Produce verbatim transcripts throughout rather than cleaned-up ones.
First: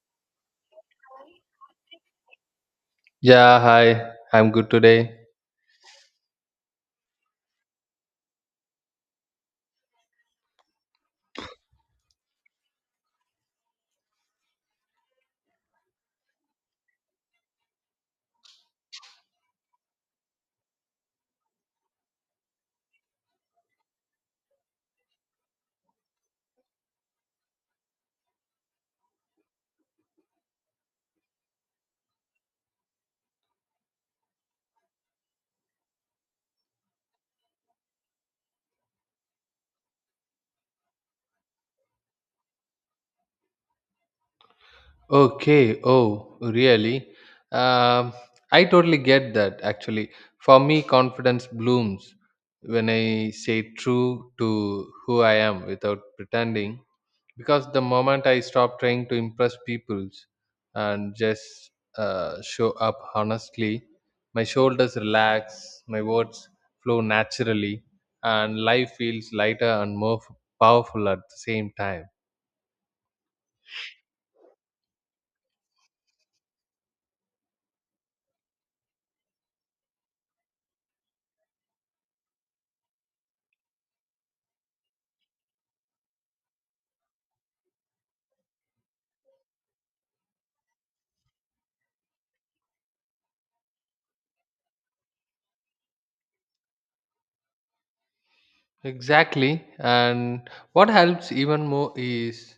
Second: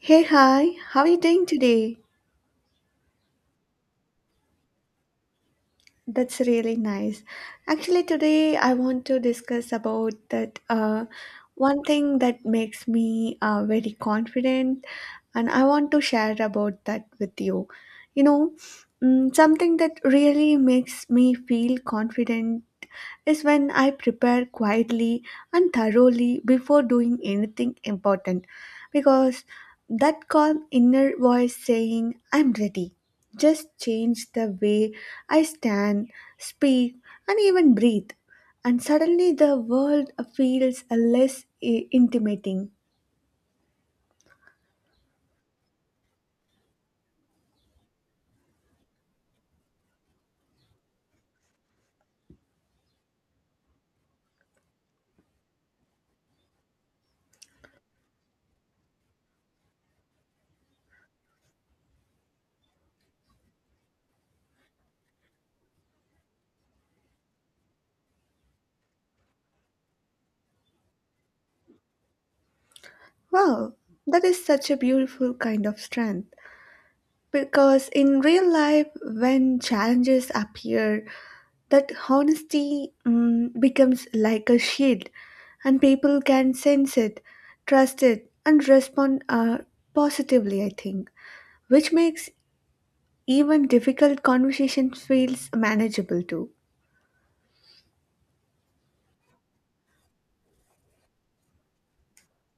Hey, hi, how are you doing today? Yeah, hi. I'm good today. That's really nice. Actually, today I want to discuss about that uh, one thing that makes me uh, very confident, and I want to share about that with you. You know, mm, something that really makes me feel confident is when I prepare quietly and thoroughly before doing anything important because that calm inner voice saying, I'm ready, just changed the way I stand, speak, and even breathe. And suddenly the world feels less eh, intimidating. Okay. Oh, really? Um, I totally get that actually. For me, confidence blooms when I say true to who I am without pretending, because the moment I stop trying to impress people and just uh, show up honestly, my shoulders relax, my words flow naturally, and life feels lighter and more f- powerful at the same time. Wow, that is such a beautiful kind of strength. Because in real life, when challenges appear, that honesty mm, becomes like a shield, and people can sense it, trust it, and respond uh, positively, I think, which makes even difficult conversations feels manageable too. Exactly. And what helps even more is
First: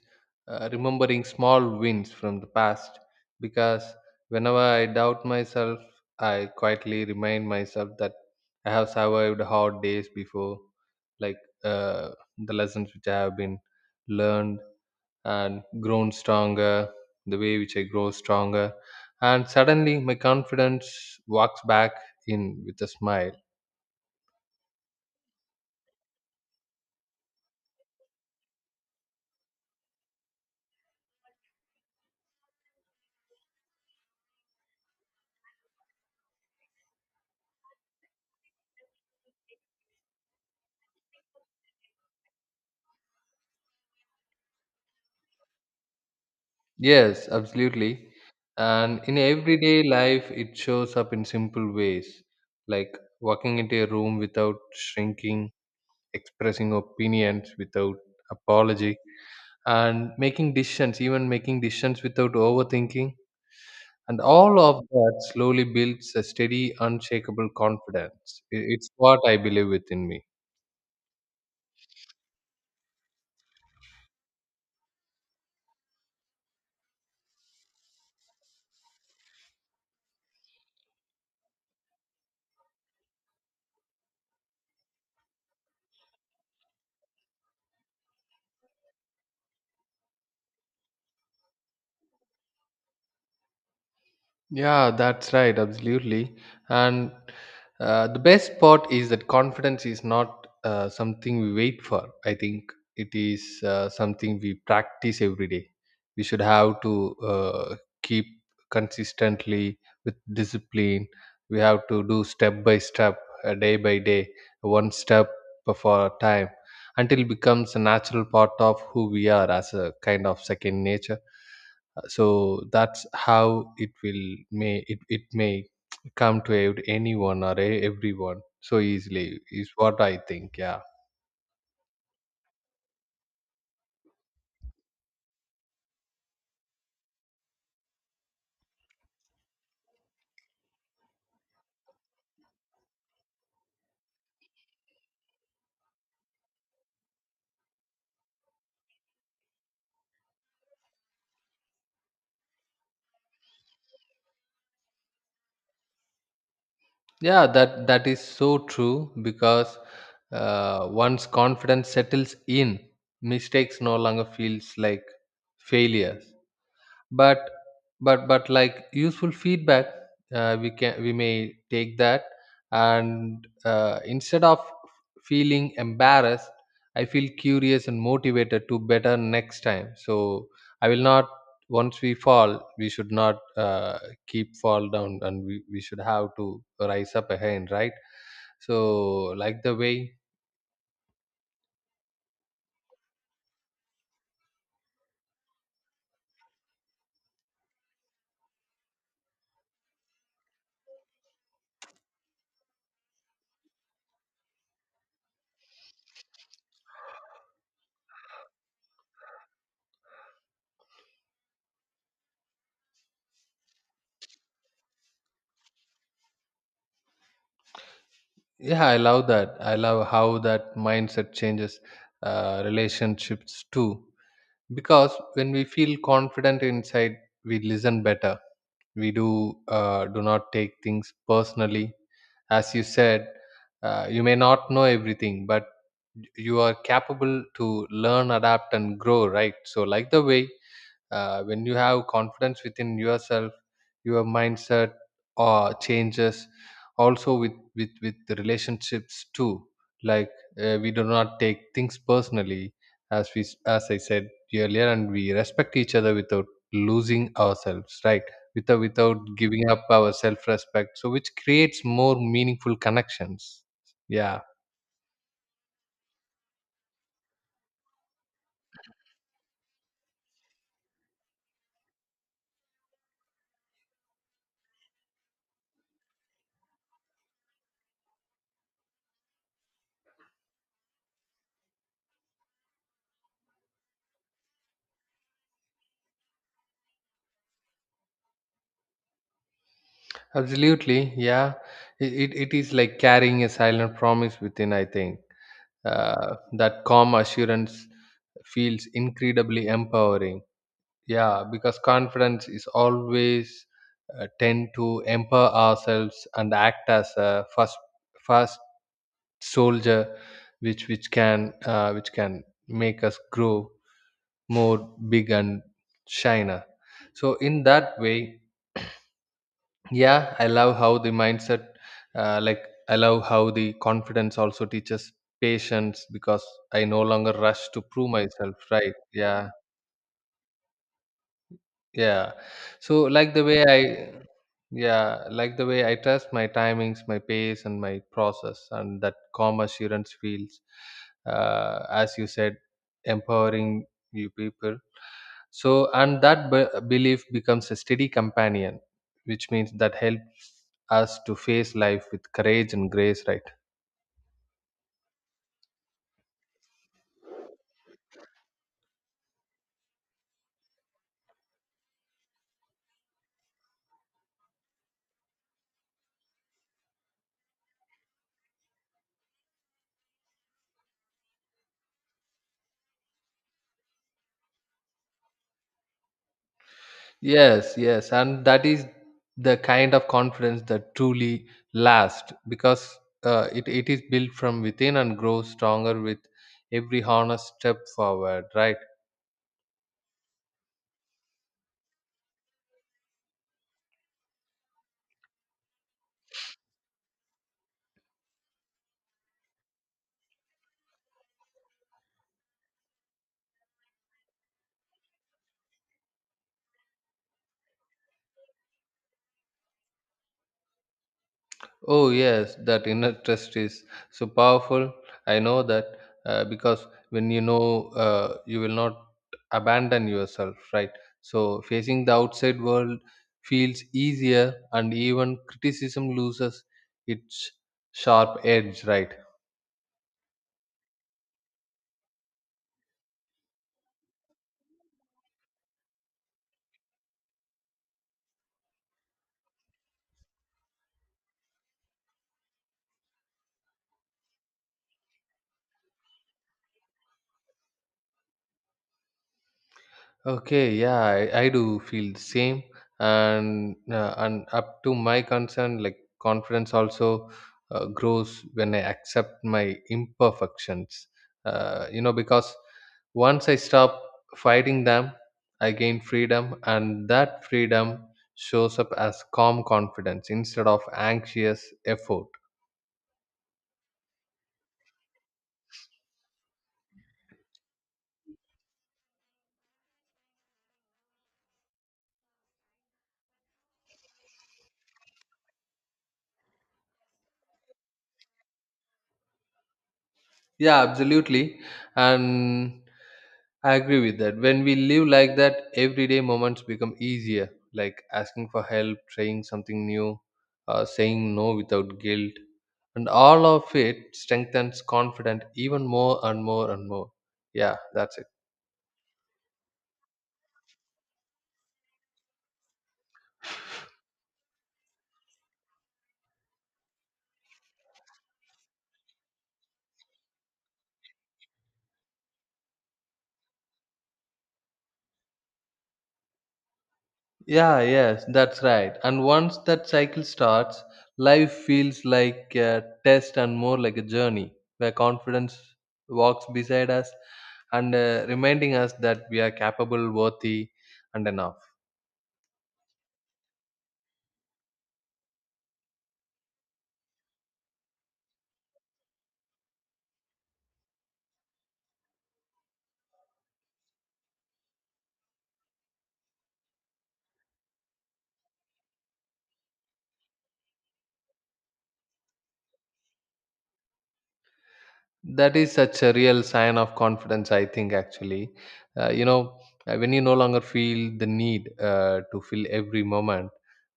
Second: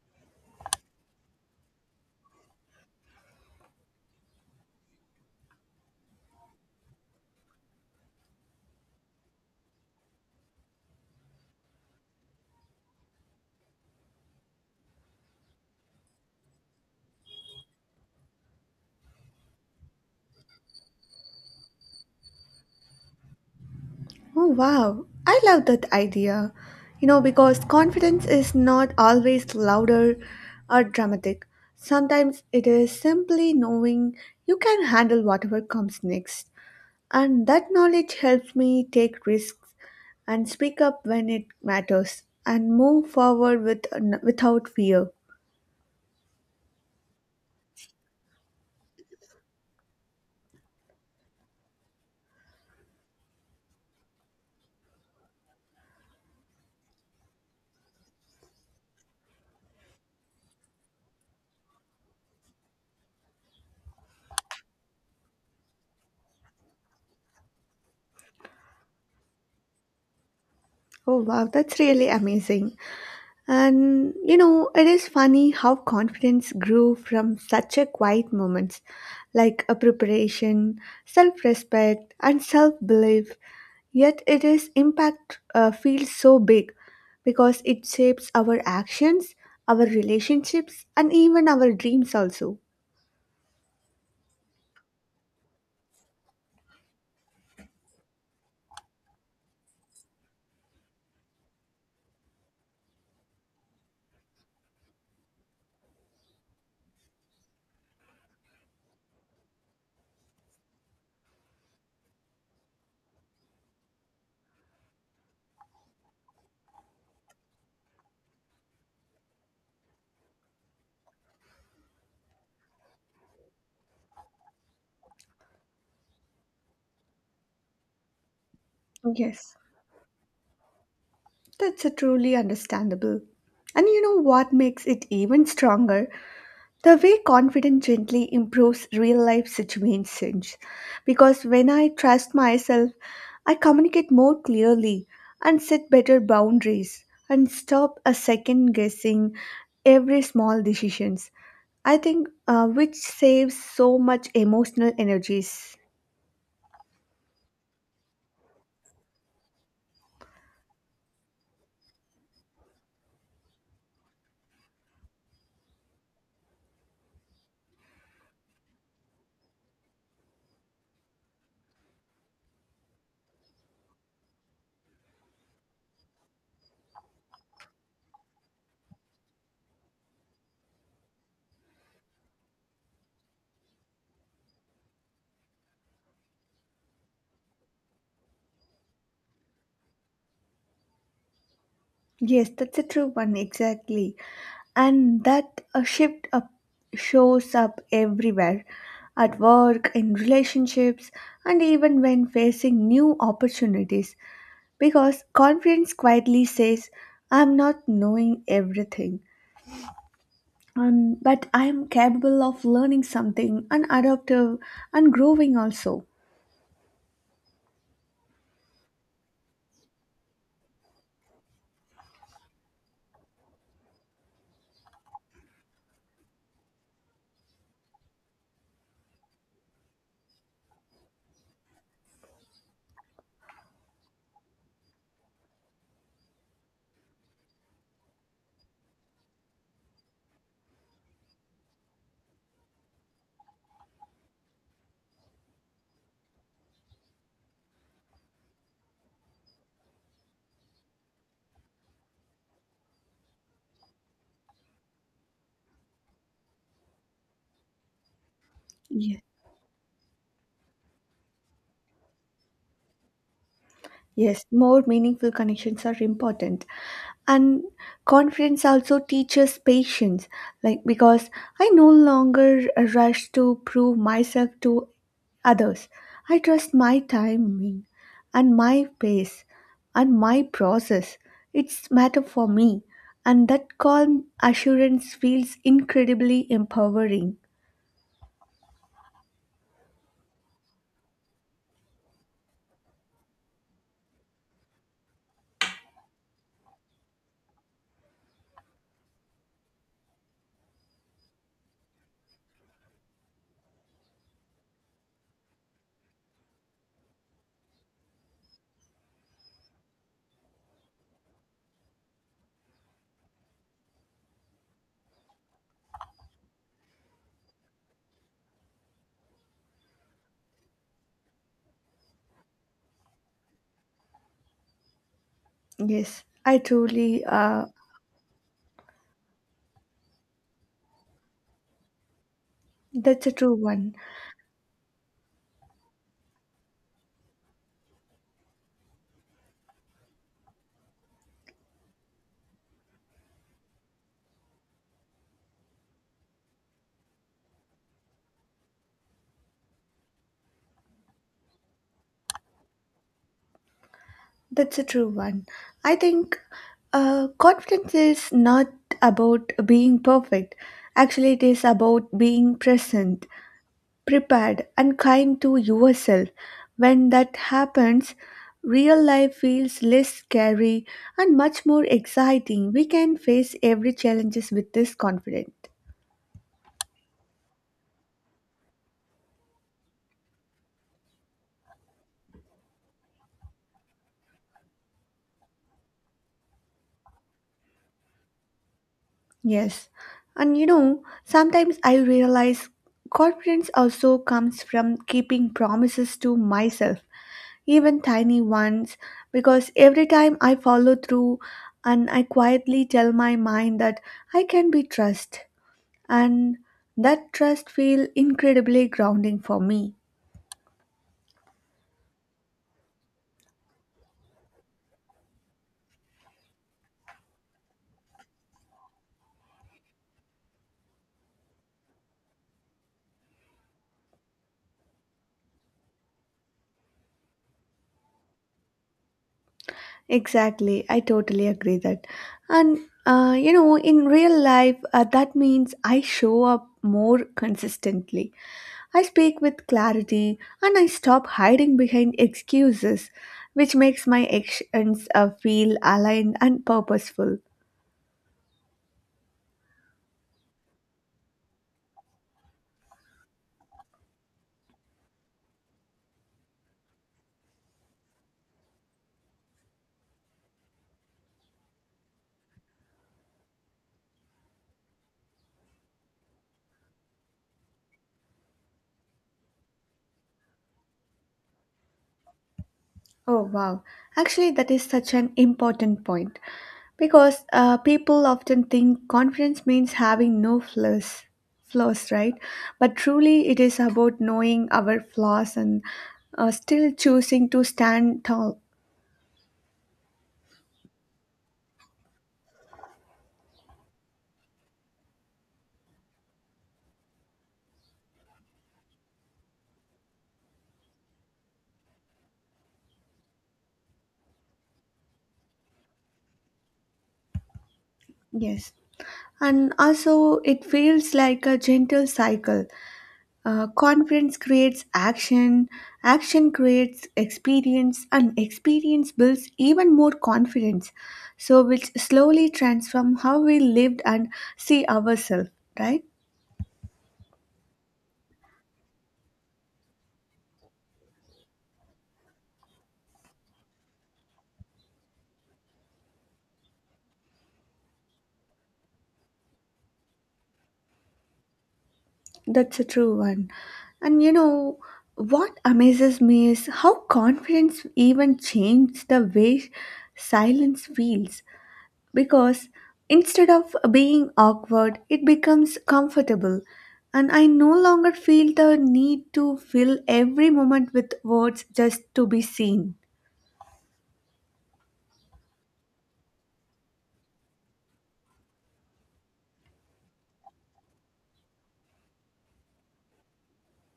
uh, remembering small wins from the past, because whenever I doubt myself, I quietly remind myself that I have survived hard days before, like uh, the lessons which I have been learned and grown stronger, the way which I grow stronger. And suddenly my confidence walks back in with a smile. Oh, wow. I love that idea. You know, because confidence is not always louder or dramatic. Sometimes it is simply knowing you can handle whatever comes next. And that knowledge helps me take risks and speak up when it matters and move forward with, without fear. Yes, absolutely. And in everyday life, it shows up in simple ways, like walking into a room without shrinking, expressing opinions without apology, and making decisions, even making decisions without overthinking. And all of that slowly builds a steady, unshakable confidence. I- It's what I believe within me. Oh, wow. That's really amazing. And you know, it is funny how confidence grew from such a quiet moments like a preparation, self respect, and self belief. Yet it is impact uh, feels so big because it shapes our actions, our relationships, and even our dreams also. Yeah, that's right, absolutely. And uh, the best part is that confidence is not uh, something we wait for. I think it is uh, something we practice every day. We should have to uh, keep consistently with discipline. We have to do step by step, uh, day by day, one step for a time until it becomes a natural part of who we are, as a kind of second nature. So that's how it will may it, it may come to ev- anyone or e- everyone so easily, Yes, is what I think. Yeah, that's a truly understandable. And you know what makes it even stronger? The way confidence gently improves real life situations because when I trust myself, I communicate more clearly and set better boundaries and stop a second guessing every small decisions. I think uh, which saves so much emotional energies. yeah, that that is so true, because uh, once confidence settles in, mistakes no longer feels like failures, but but but like useful feedback. Uh, we can we may take that, and uh, instead of feeling embarrassed, I feel curious and motivated to better next time. So I will not, once we fall, we should not uh, keep fall down, and we, we should have to rise up again, right? So like the way. Yes, that's a true one exactly. And that uh, shift up shows up everywhere at work in relationships and even when facing new opportunities because confidence quietly says I'm not knowing everything um, but I am capable of learning something and adaptive and growing also. Yeah, I love that. I love how that mindset changes uh, relationships too, because when we feel confident inside, we listen better, we do uh, do not take things personally. As you said, uh, you may not know everything, but you are capable to learn, adapt and grow, right? So like the way, uh, when you have confidence within yourself, your mindset uh, changes also with with with the relationships too. Like, uh, we do not take things personally, as we s- as i said earlier, and we respect each other without losing ourselves, right? Without without Yes, giving up our self respect, so which creates more meaningful connections. Yeah, yes, more meaningful connections are important and confidence also teaches patience like because I no longer rush to prove myself to others. I trust my timing and my pace and my process. It's matter for me and that calm assurance feels incredibly empowering. absolutely. Yeah, it, it, it is like carrying a silent promise within, I think. Uh, that calm assurance feels incredibly empowering. Yeah, because confidence is always uh, tend to empower ourselves, and act as a first first soldier, which which can uh, which can make us grow more big and shiner, so in that way. Yeah, I love how the mindset, uh, like I love how the confidence also teaches patience, Yes because I I no truly longer uh, rush to prove myself, right? Yeah, yeah. So That's a like the true way one. I, yeah, like the way I trust my timings, my pace and my process, and that calm assurance feels, uh, as you said, empowering you people. So, and that be- belief becomes a steady companion, which means that helps us to face life with courage and grace, right? That's a true one. I think uh, confidence is not about being perfect. Actually, it is about being present, prepared, and kind to yourself. When that happens, real life feels less scary and much more exciting. We can face every challenges with this confidence. Yes, yes, and that is the kind of confidence that truly lasts, because uh, it, it is built from within and grows stronger with every honest step forward, right? Yes. And you know, sometimes I realize confidence also comes from keeping promises to myself even tiny ones, because every time I follow through and I quietly tell my mind that I can be trust and that trust feel incredibly grounding for me. Oh, yes, that inner trust is so powerful. I know that, uh, because when you know uh, you will not abandon yourself, right? So facing the outside world feels easier, and even criticism loses its sharp edge, right? Exactly, I totally agree that. And uh, you know, in real life, uh, that means I show up more consistently. I speak with clarity and I stop hiding behind excuses, which makes my actions uh, feel aligned and purposeful. Okay, yeah, I, I do feel the same, and uh, and up to my concern, like confidence also uh, grows when I accept my imperfections. Uh, you know, because once I stop fighting them, I gain freedom, and that freedom shows up as calm confidence instead of anxious effort. Oh, wow. Actually, that is such an important point because uh, people often think confidence means having no flaws, flaws, right? But truly, it is about knowing our flaws and uh, still choosing to stand tall. Yeah, absolutely. And I agree with that. When we live like that, everyday moments become easier, like asking for help, trying something new, uh, saying no without guilt. And all of it strengthens confidence even more and more and more. Yeah, that's it. Yes. And also, it feels like a gentle cycle. Uh, confidence creates action, action creates experience, and experience builds even more confidence. So, which slowly transforms how we lived and see ourselves, right? Yeah, yes, that's right. And once that cycle starts, life feels like a test and more like a journey where confidence walks beside us and uh, reminding us that we are capable, worthy, and enough. That's a true one. And you know, what amazes me is how confidence even changed the way silence feels. Because instead of being awkward, it becomes comfortable. And I no longer feel the need to fill every moment with words just to be seen. That is such a real sign of confidence, I think, actually. Uh, you know, uh, when you no longer feel the need uh, to fill every moment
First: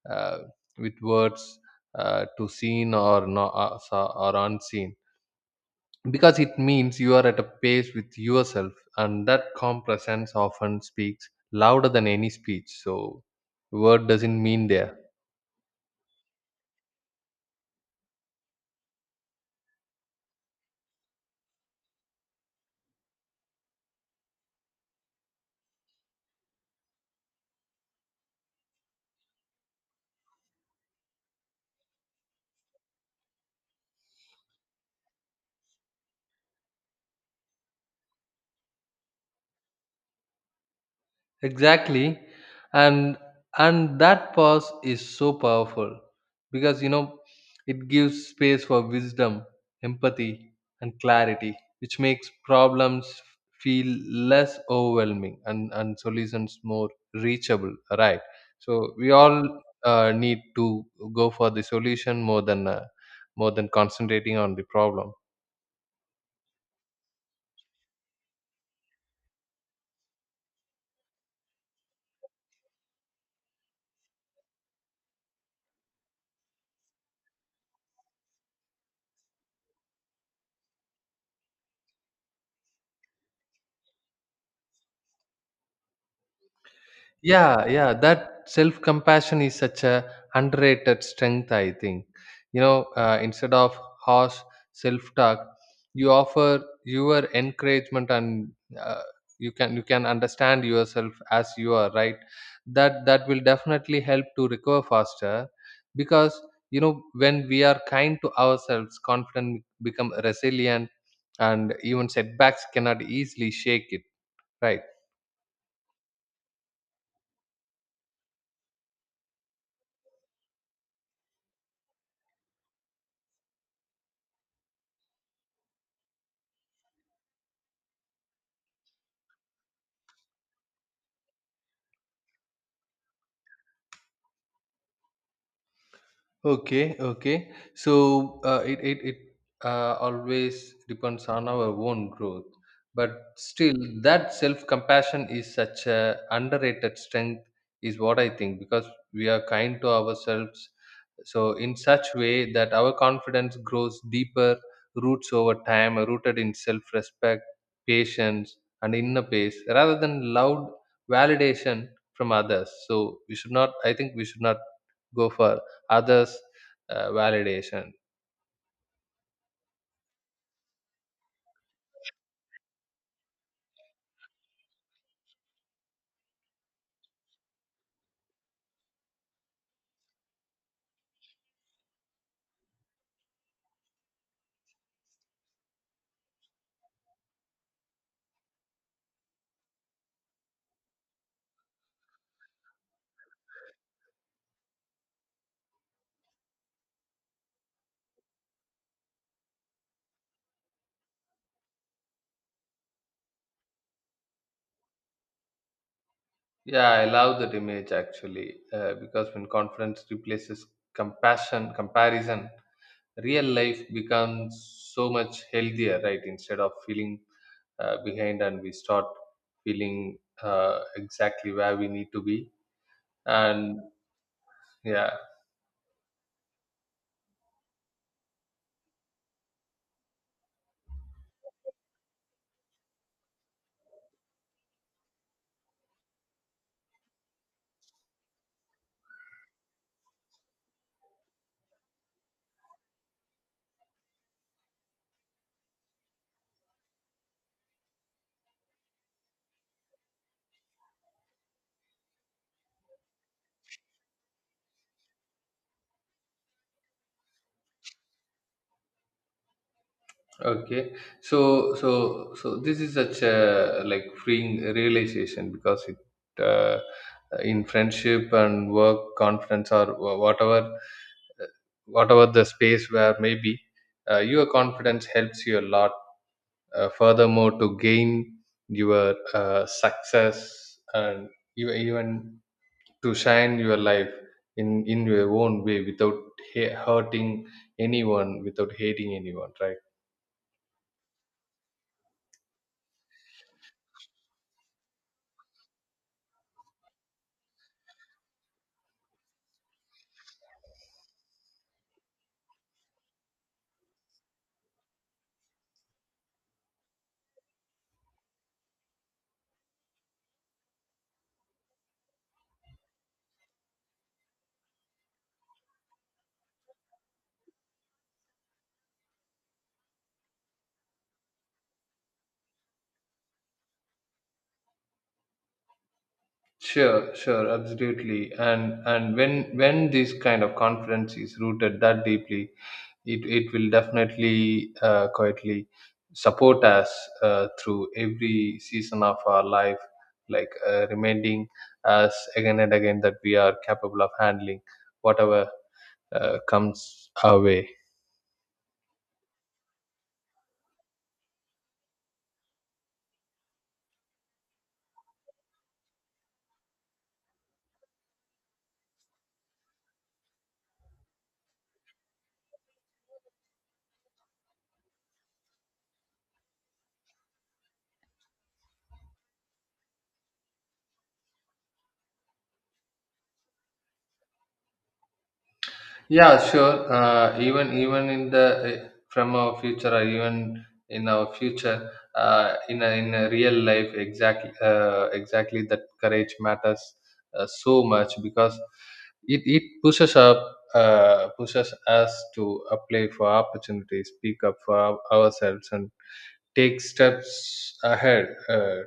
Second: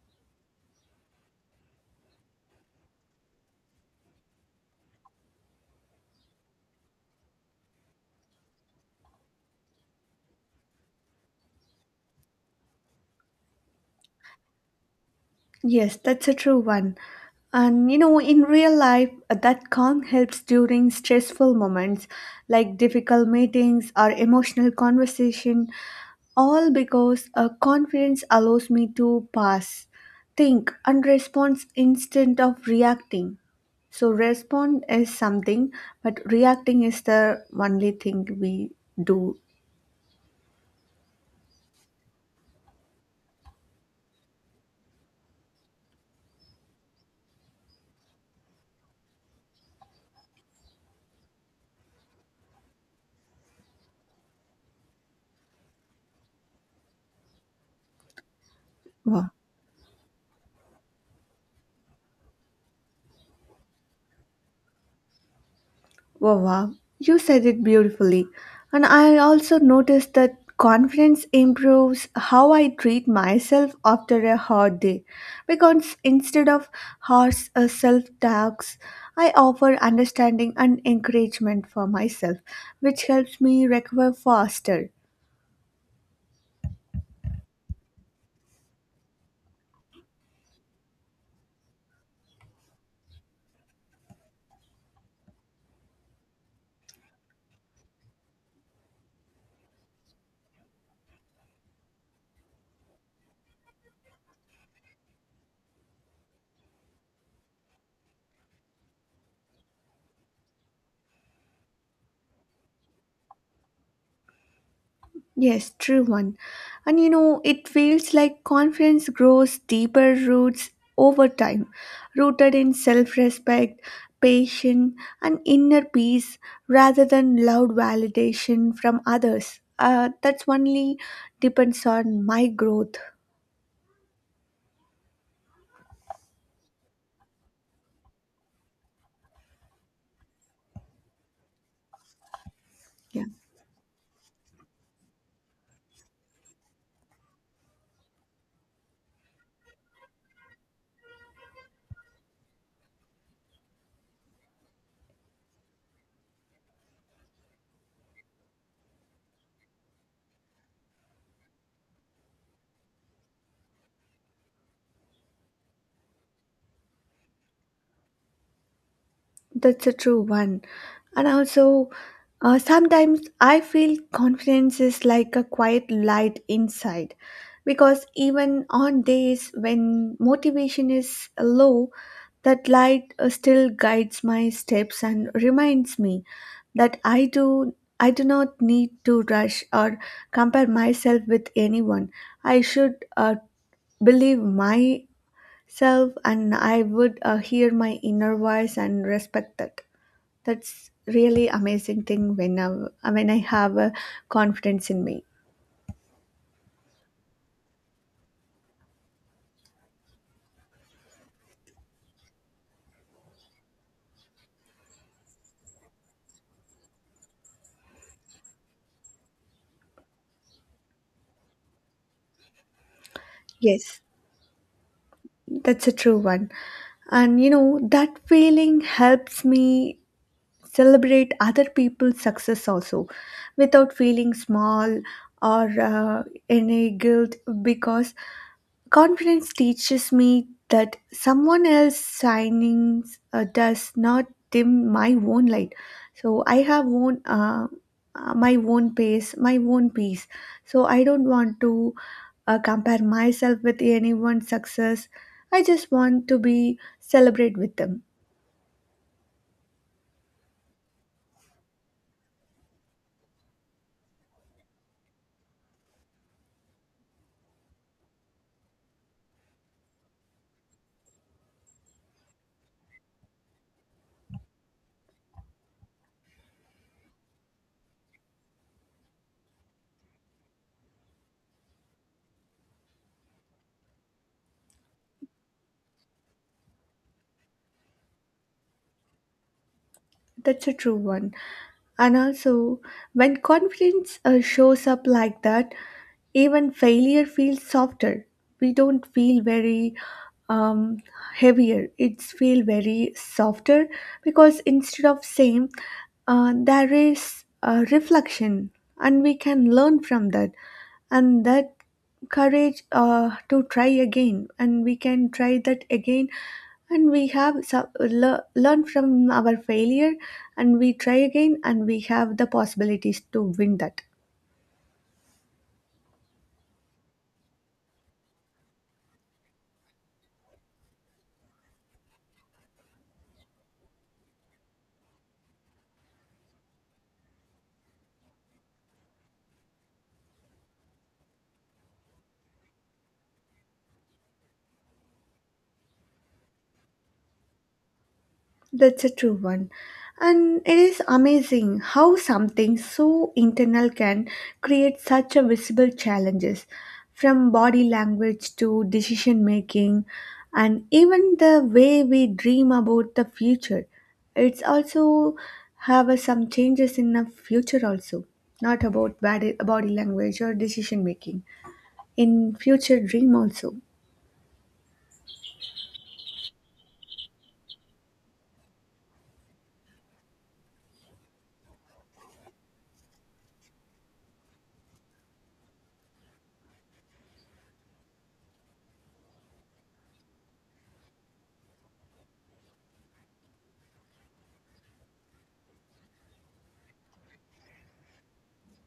uh, with words uh, to seen or, no, uh, so, or unseen, because it means you are at a pace with yourself, and that calm presence often speaks louder than any speech, so word doesn't mean there. Yes, that's a true one. And you know, in real life, uh, that calm helps during stressful moments like difficult meetings or emotional conversation. All because a confidence allows me to pass, think, and respond instead of reacting. So, respond is something, but reacting is the only thing we do. Exactly. And and that pause is so powerful, because you know, it gives space for wisdom, empathy and clarity, which makes problems feel less overwhelming, and, and solutions more reachable. Right. So we uh, all uh, need to go for the solution, more than uh, more than concentrating on the problem. Wow, you said it beautifully. And I also noticed that confidence improves how I treat myself after a hard day. Because instead of harsh self talks, I offer understanding and encouragement for myself, which helps me recover faster. Yeah, yeah, that self compassion is such a underrated strength, I think. You know, uh, instead of harsh self talk, you offer your encouragement, and uh, you can you can understand yourself as you are, right? That that will definitely help to recover faster, because you know, when we are kind to ourselves, confidence become resilient, and even setbacks cannot easily shake it, right? Yes, true one. And you know, it feels like confidence grows deeper roots over time, rooted in self respect, patience, and inner peace rather than loud validation from others. Uh, that's only depends on my growth. Okay, okay. So uh, it it it uh, always depends on our own growth, but Yeah. still, that self compassion is such a underrated strength, is what I think, because we are kind to ourselves, so in such way that our confidence grows deeper, roots over time, rooted in self respect, patience, and inner peace, rather than loud validation from others. So we should not. I think we should not go for others uh, validation. That's a true one. And also, uh, sometimes I feel confidence is like a quiet light inside because even on days when motivation is low, that light uh, still guides my steps and reminds me that I do I do not need to rush or compare myself with anyone. I should uh, believe my self and I would uh, hear my inner voice and respect that. That's really amazing thing when I, when I have a confidence in me. Yeah, I love that image actually, uh, because when confidence replaces compassion comparison, real life becomes so much healthier, right? Instead of feeling uh, behind, and we start feeling uh, exactly where we need to be, and Yes, yeah. that's a true one. And you know, that feeling helps me celebrate other people's success also without feeling small or uh, any guilt because confidence teaches me that someone else's signings uh, does not dim my own light. So I have own uh, uh, my own pace, my own peace. So I don't want to uh, compare myself with anyone's success. I just want to be celebrate with them. Okay, so so so this is such a like freeing realization, because it, uh, in friendship and work, confidence or wha- whatever uh, whatever the space, where maybe uh, your confidence helps you a lot. Uh, furthermore, to gain your uh, success, and you even to shine your life in in your own way without ha- hurting anyone, without hating anyone, right? That's a true one. And also, when confidence uh, shows up like that, even failure feels softer. We don't feel very um, heavier. It's feel very softer because instead of same, uh, there is a reflection, and we can learn from that, and that courage uh, to try again, and we can try that again, and we have so- le- learn from our failure, and we try again, and we have the possibilities to win that. Sure, sure, absolutely. And and when when this kind of confidence is rooted that deeply, it it will definitely uh, quietly support us uh, through every season of our life, like uh, reminding us again and again that we are capable of handling whatever uh, comes our way. That's a true one. And it is amazing how something so internal can create such a visible challenges from body language to decision making and even the way we dream about the future. It's also have uh, some changes in the future also, not about body, body language or decision making. In future dream also. Yeah, sure. Uh, even even in the eh, from our future, or even in our future, uh, in a, in a real life, exactly uh, exactly that courage matters uh, so much, because it it pushes up uh, pushes us to apply for opportunities, speak up for our- ourselves, and take steps ahead uh,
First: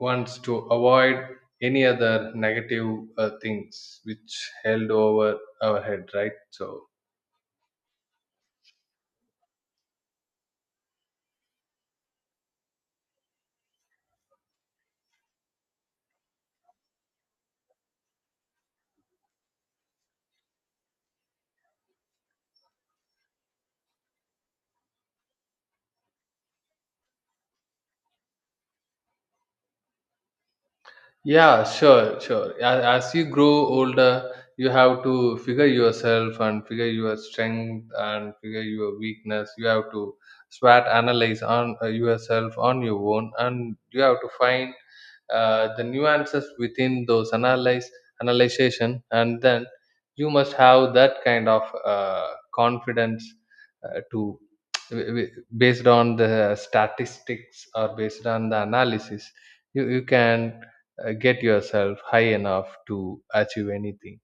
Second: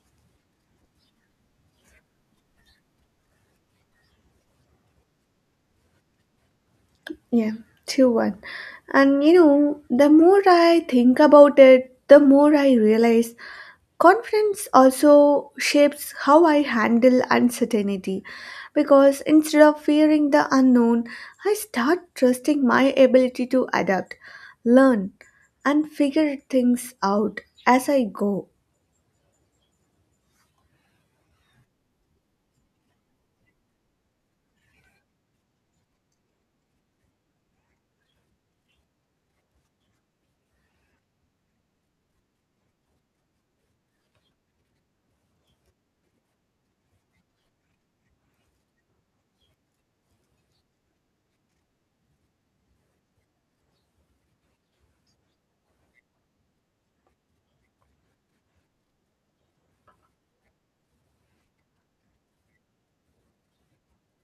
once to avoid any other negative uh, things which held over our head. Right, so. Yeah, two one. And you know, the more I think about it, the more I realize confidence also shapes how I handle uncertainty. Because instead of fearing the unknown, I start trusting my ability to adapt, learn, and figure things out as I go. Yeah, sure, sure. As, as you grow older, you have to figure yourself and figure your strength and figure your weakness. You have to SWOT analyze on uh, yourself on your own, and you have to find uh, the nuances within those analyze analyzation, and then you must have that kind of uh, confidence uh, to w- w- based on the statistics or based on the analysis, you, you can uh, get yourself high enough to achieve anything.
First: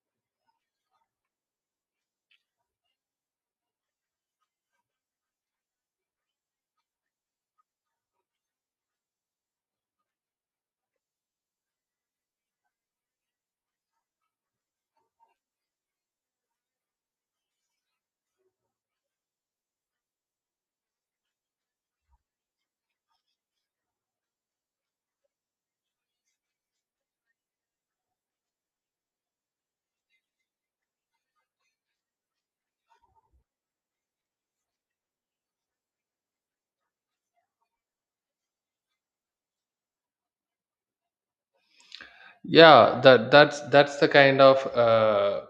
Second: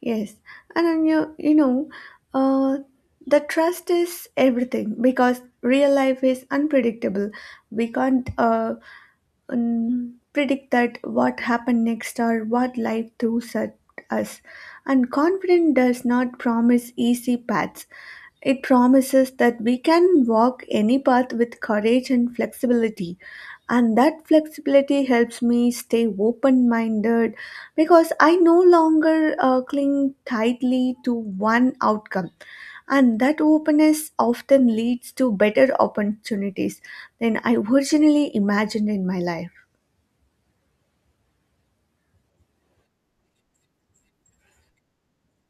Yes, and then you you know, uh, the trust is everything because real life is unpredictable. We can't uh, um, predict that what happened next or what life throws at us. And confidence does not promise easy paths. It promises that we can walk any path with courage and flexibility. And that flexibility helps me stay open minded because I no longer uh, cling tightly to one outcome and that openness often leads to better opportunities than I originally imagined in my life. Yeah, that that's that's the kind of uh,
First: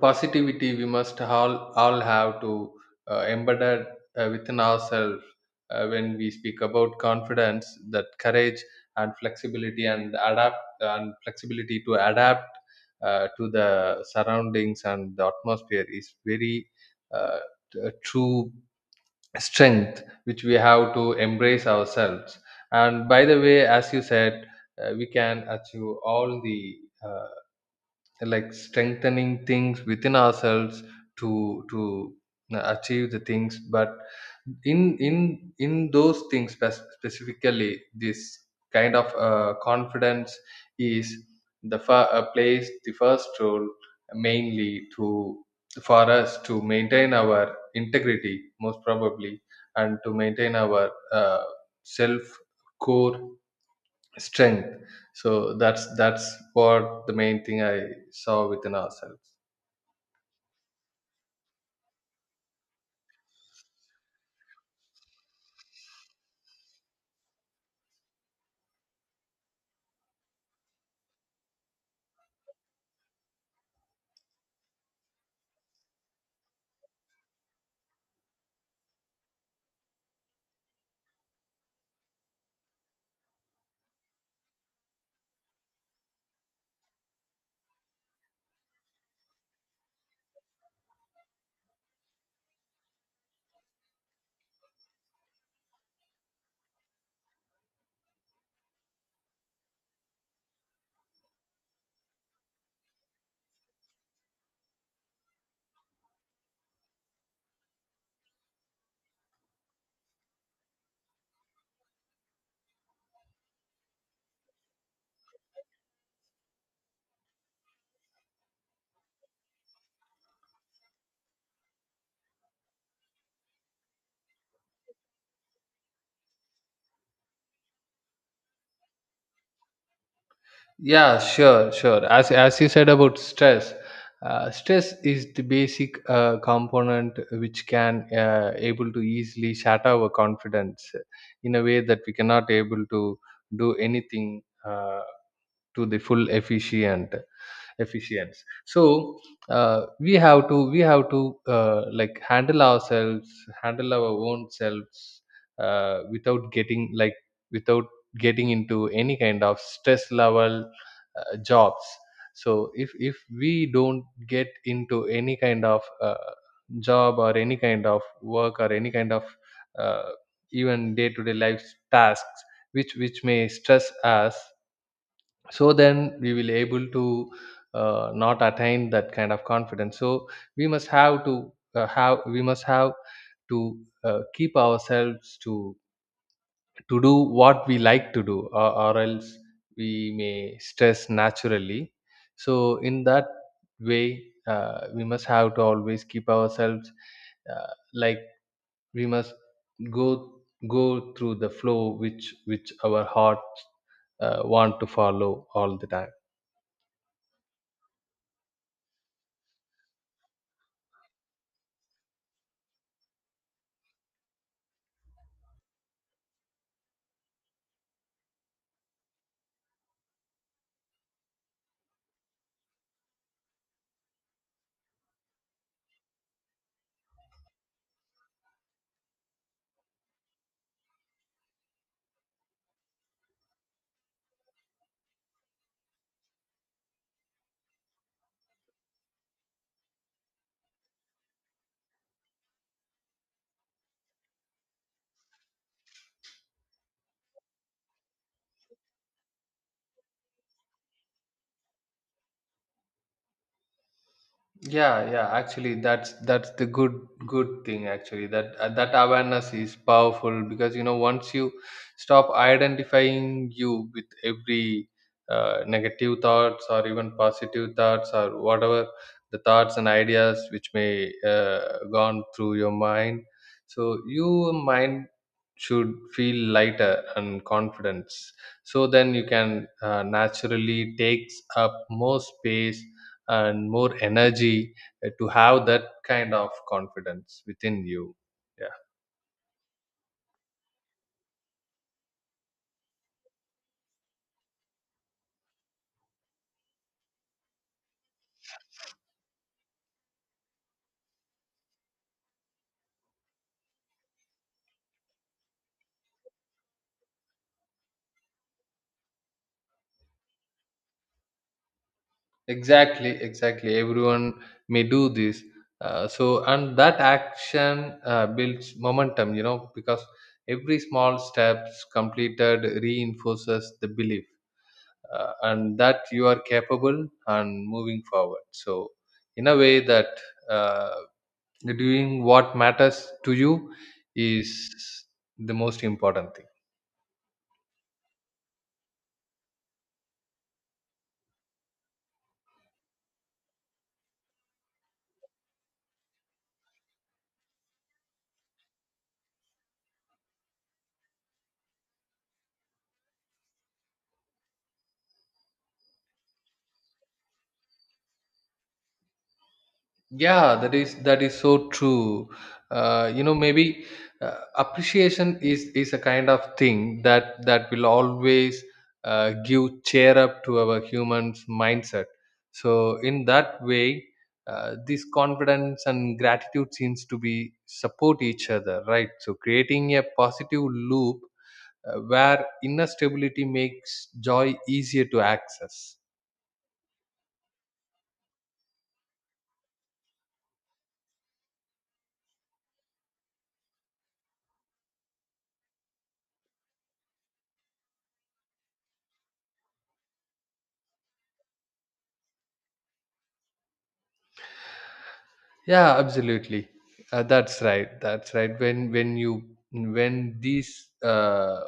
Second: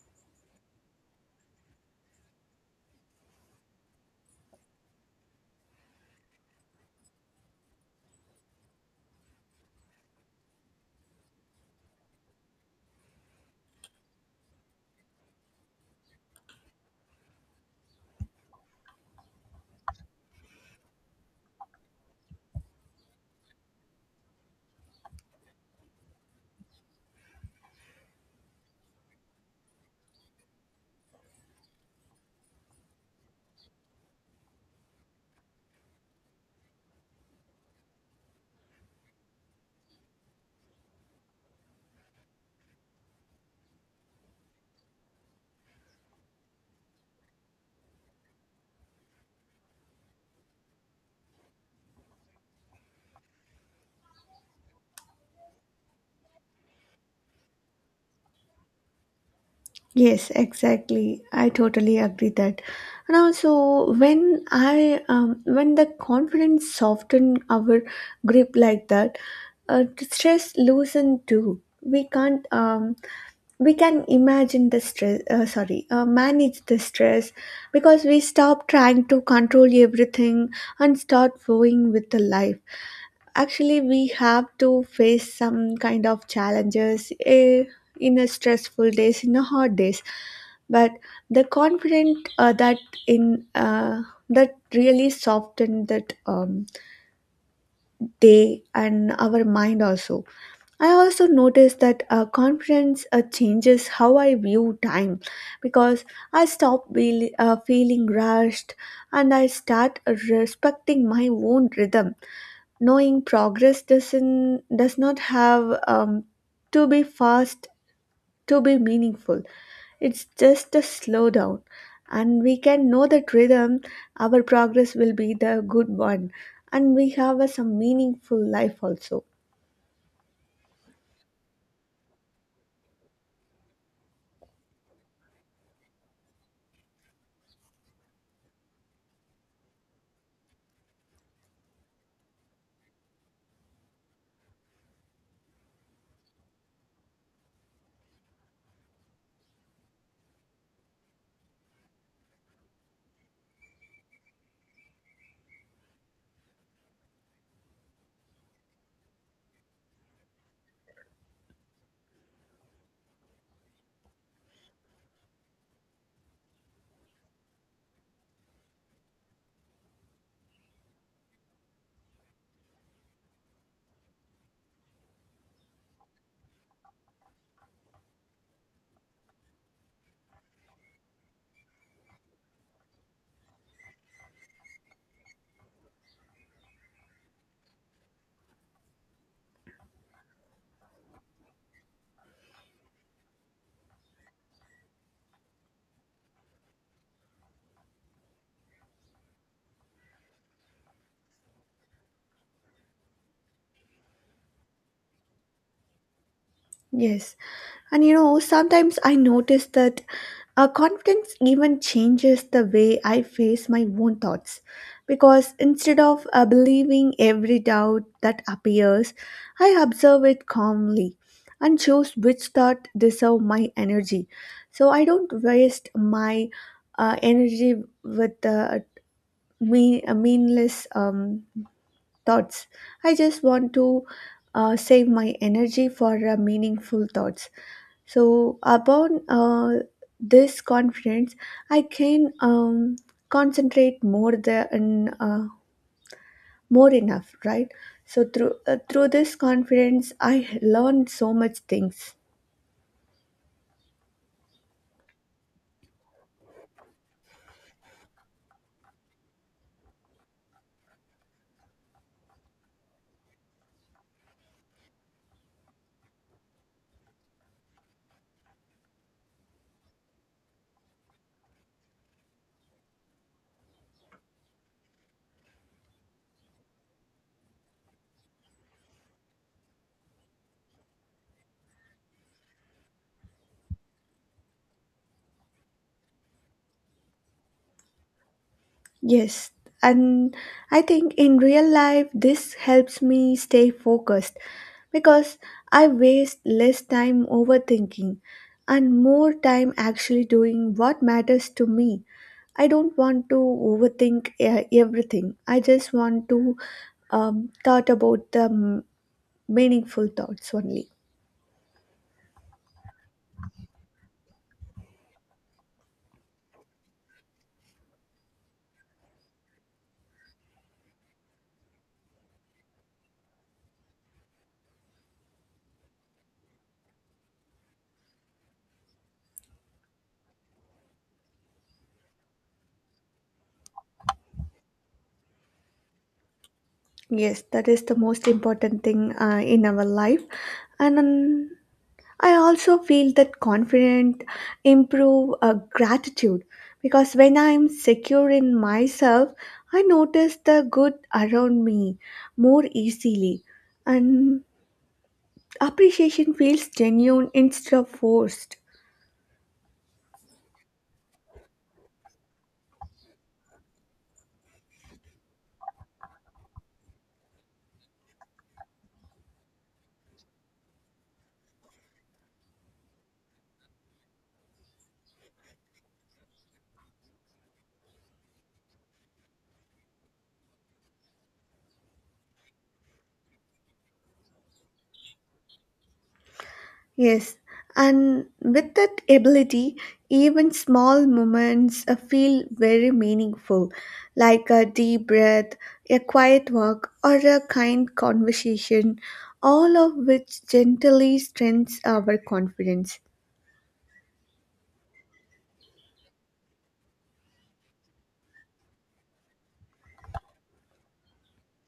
positivity we must all all have to uh, embedded uh, within ourselves uh, when we speak about confidence. That courage and flexibility and adapt and flexibility to adapt uh, to the surroundings and the atmosphere is very uh, t- a true strength which we have to embrace ourselves. And by the way, as you said, uh, we can achieve all the uh, like strengthening things within ourselves to to uh, achieve the things. But in in in those things, spec- specifically, this kind of uh, confidence is the fir- uh, plays the first role, mainly to, for us, to maintain our integrity most probably, and to maintain our uh, self core strength. So that's that's what the main thing I saw within ourselves. Yes, exactly. I totally agree that. And also, when I um, when the confidence soften our grip like that, uh, the stress loosen too. We can't um, we can imagine the stress. Uh, sorry, uh, manage the stress because we stop trying to control everything and start flowing with the life. Actually, we have to face some kind of challenges eh, in a stressful days, in a hard days. But the confident uh, that in uh, that really softened that um, day and our mind also. I also noticed that uh, confidence uh, changes how I view time because I stop be- uh, feeling rushed and I start respecting my own rhythm knowing progress doesn't does not have um, to be fast to be meaningful. It's just a slowdown and we can know that rhythm our progress will be the good one and we have a, some meaningful life also. Yeah, sure sure, as as you said about stress, uh, stress is the basic uh, component which can uh, able to easily shatter our confidence in a way that we cannot able to do anything uh, to the full efficient efficiency. So uh, we have to we have to uh, like handle ourselves, handle our own selves uh, without getting like, without getting into any kind of stress level uh, jobs. So if if we don't get into any kind of uh, job or any kind of work or any kind of uh, even day to day life tasks which which may stress us, so then we will able to uh, not attain that kind of confidence. So we must have to uh, have we must have to uh, keep ourselves to to do what we like to do, or, or else we may stress naturally. So in that way, uh, we must have to always keep ourselves uh, like, we must go, go through the flow which which our hearts uh, want to follow all the time. Yes, and you know sometimes I notice that Uh, confidence even changes the way I face my own thoughts because instead of uh, believing every doubt that appears, I observe it calmly and choose which thought deserve my energy. So I don't waste my uh, energy with uh, mean, uh, meaningless um, thoughts. I just want to uh, save my energy for uh, meaningful thoughts. So upon uh, this confidence, I can um, concentrate more than uh, more enough, right? So through uh, through this confidence, I learned so much things. Yeah, yeah, actually that's that's the good good thing, actually, that uh, that awareness is powerful, because you know, once you stop identifying you with every uh, negative thoughts or even positive thoughts or whatever the thoughts and ideas which may uh, gone through your mind, so your mind should feel lighter and confidence. So then you can uh, naturally takes up more space and more energy uh, to have that kind of confidence within you. Yeah. Yes, and I think in real life, this helps me stay focused because I waste less time overthinking and more time actually doing what matters to me. I don't want to overthink uh, everything. I just want to um, thought about the m- meaningful thoughts only. Exactly exactly, everyone may do this, uh, so, and that action uh, builds momentum, you know, because every small steps completed reinforces the belief uh, and that you are capable and moving forward. So in a way that uh, doing what matters to you is the most important thing. Yes, that is the most important thing uh, in our life. And um, I also feel that confident improve uh, gratitude because when I am secure in myself, I notice the good around me more easily, and appreciation feels genuine instead of forced. Yeah, that is that is so true. Uh, you know, maybe uh, appreciation is is a kind of thing that that will always uh, give cheer up to our humans mindset. So in that way, uh, this confidence and gratitude seems to be support each other, right? So creating a positive loop uh, where inner stability makes joy easier to access. Yes, and with that ability, even small moments uh, feel very meaningful, like a deep breath, a quiet walk, or a kind conversation, all of which gently strengthens our confidence. Yeah, absolutely. uh, that's right that's right, when when you when these uh,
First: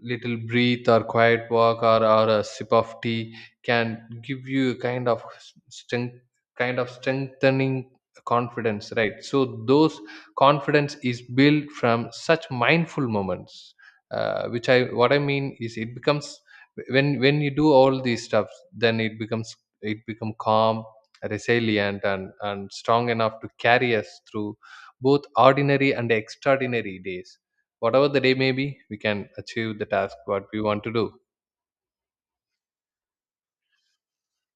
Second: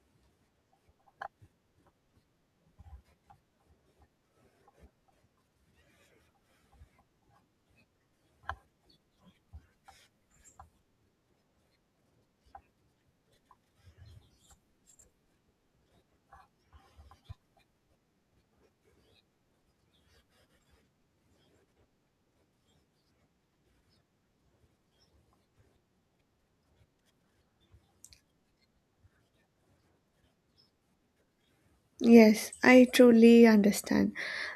little breathe or quiet walk, or, or a sip of tea can give you a kind of strength, kind of strengthening confidence, right? So those confidence is built from such mindful moments, uh, which I what I mean is, it becomes, when when you do all these stuff, then it becomes, it become calm, resilient, and and strong enough to carry us through both ordinary and extraordinary days. Whatever the day may be, we can achieve the task what we want to do. Yes, I truly understand.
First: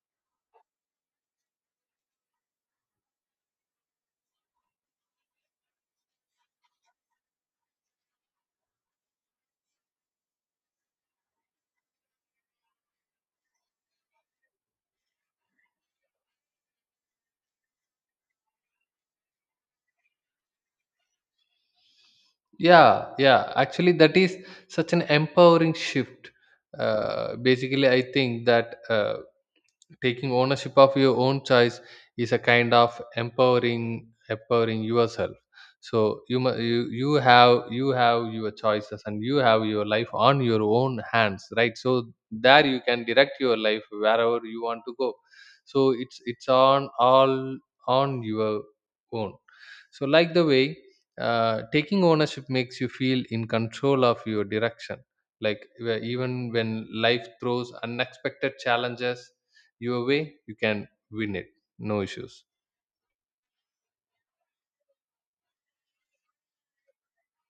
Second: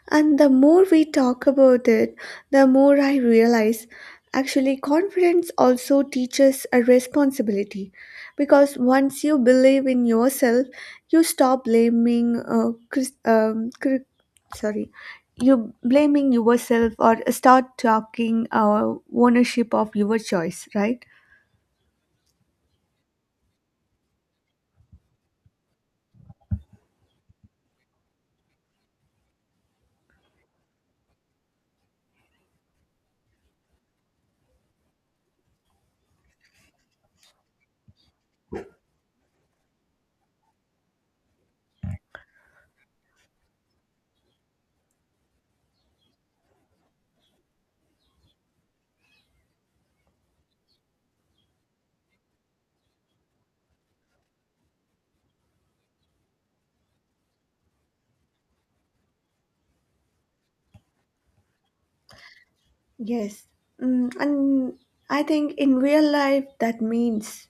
And the more we talk about it, the more I realize actually confidence also teaches a responsibility because once you believe in yourself, you stop blaming uh, cris- um, cri- sorry, you blaming yourself or start talking uh, ownership of your choice, right? Yeah, yeah, actually that is such an empowering shift. Uh, basically, I think that uh, taking ownership of your own choice is a kind of empowering, empowering yourself. So you mu- you you have, you have your choices and you have your life on your own hands, right? So there you can direct your life wherever you want to go. So it's it's on all, on your own. So like the way uh, taking ownership makes you feel in control of your direction, like where, even when life throws unexpected challenges your way, you can win it, no issues. Yes. Mm, and I think in real life that means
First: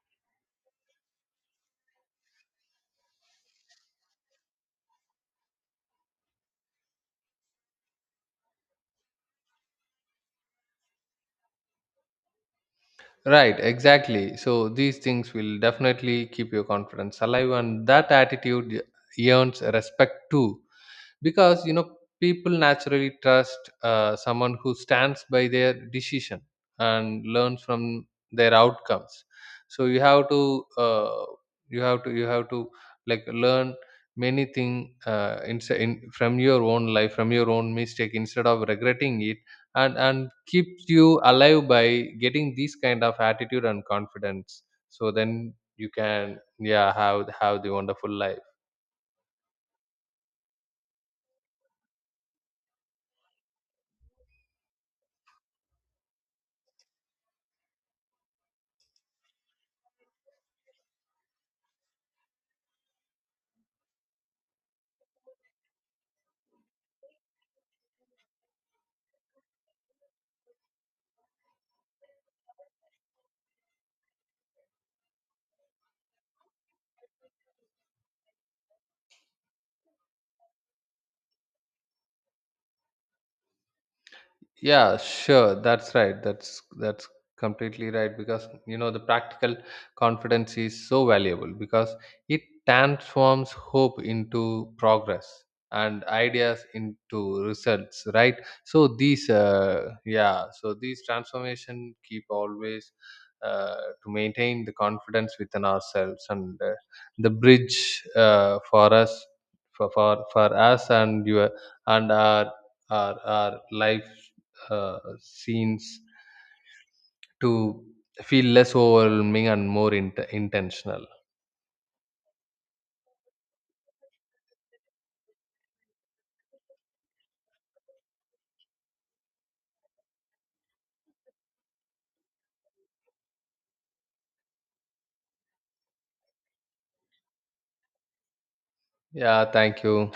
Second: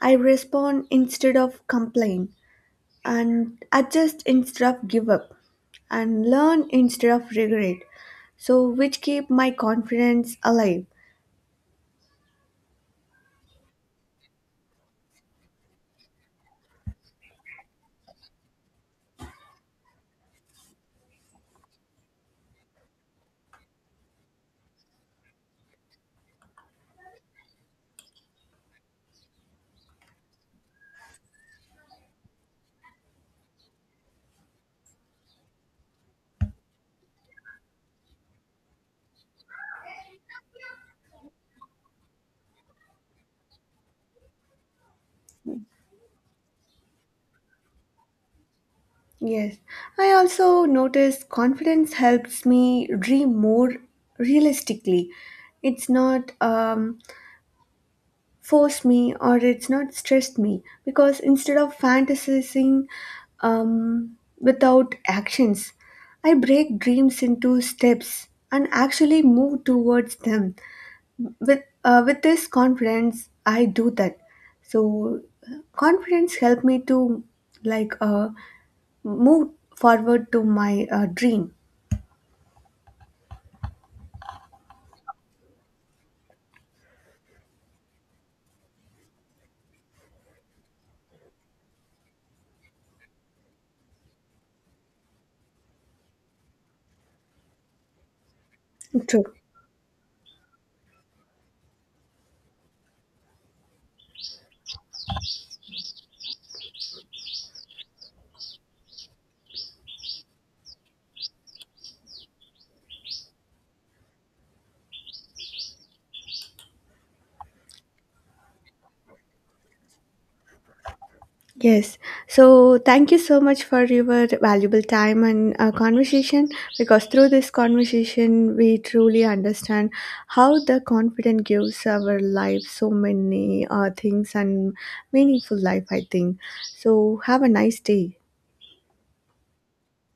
I respond instead of complain and adjust instead of give up and learn instead of regret. So which keep my confidence alive. Right, exactly, so these things will definitely keep your confidence alive. And that attitude earns respect too, because you know, people naturally trust uh, someone who stands by their decision and learns from their outcomes. So you have to uh, you have to you have to like learn many thing uh, in, in from your own life from your own mistake instead of regretting it. And and keeps you alive by getting these kind of attitude and confidence. So then you can, yeah, have have the wonderful life. Yes. I also notice confidence helps me dream more realistically. It's not um forced me or it's not stressed me because instead of fantasizing um, without actions, I break dreams into steps and actually move towards them. With uh, with this confidence, I do that. So uh, confidence helped me to like uh, move forward to my uh, dream. Yeah, sure, that's right, that's that's completely right, because you know the practical confidence is so valuable because it transforms hope into progress and ideas into results, right? So True. these uh, yeah, so these transformation keep always uh, to maintain the confidence within ourselves, and uh, the bridge uh, for us, for, for for us and your and our, our, our life uh, scenes to feel less overwhelming and more int- intentional. Yes. So thank you so much for your valuable time and uh, conversation because through this conversation, we truly understand how the confidence gives our life so many uh, things and meaningful life, I think. So have a nice day. Yeah, thank you.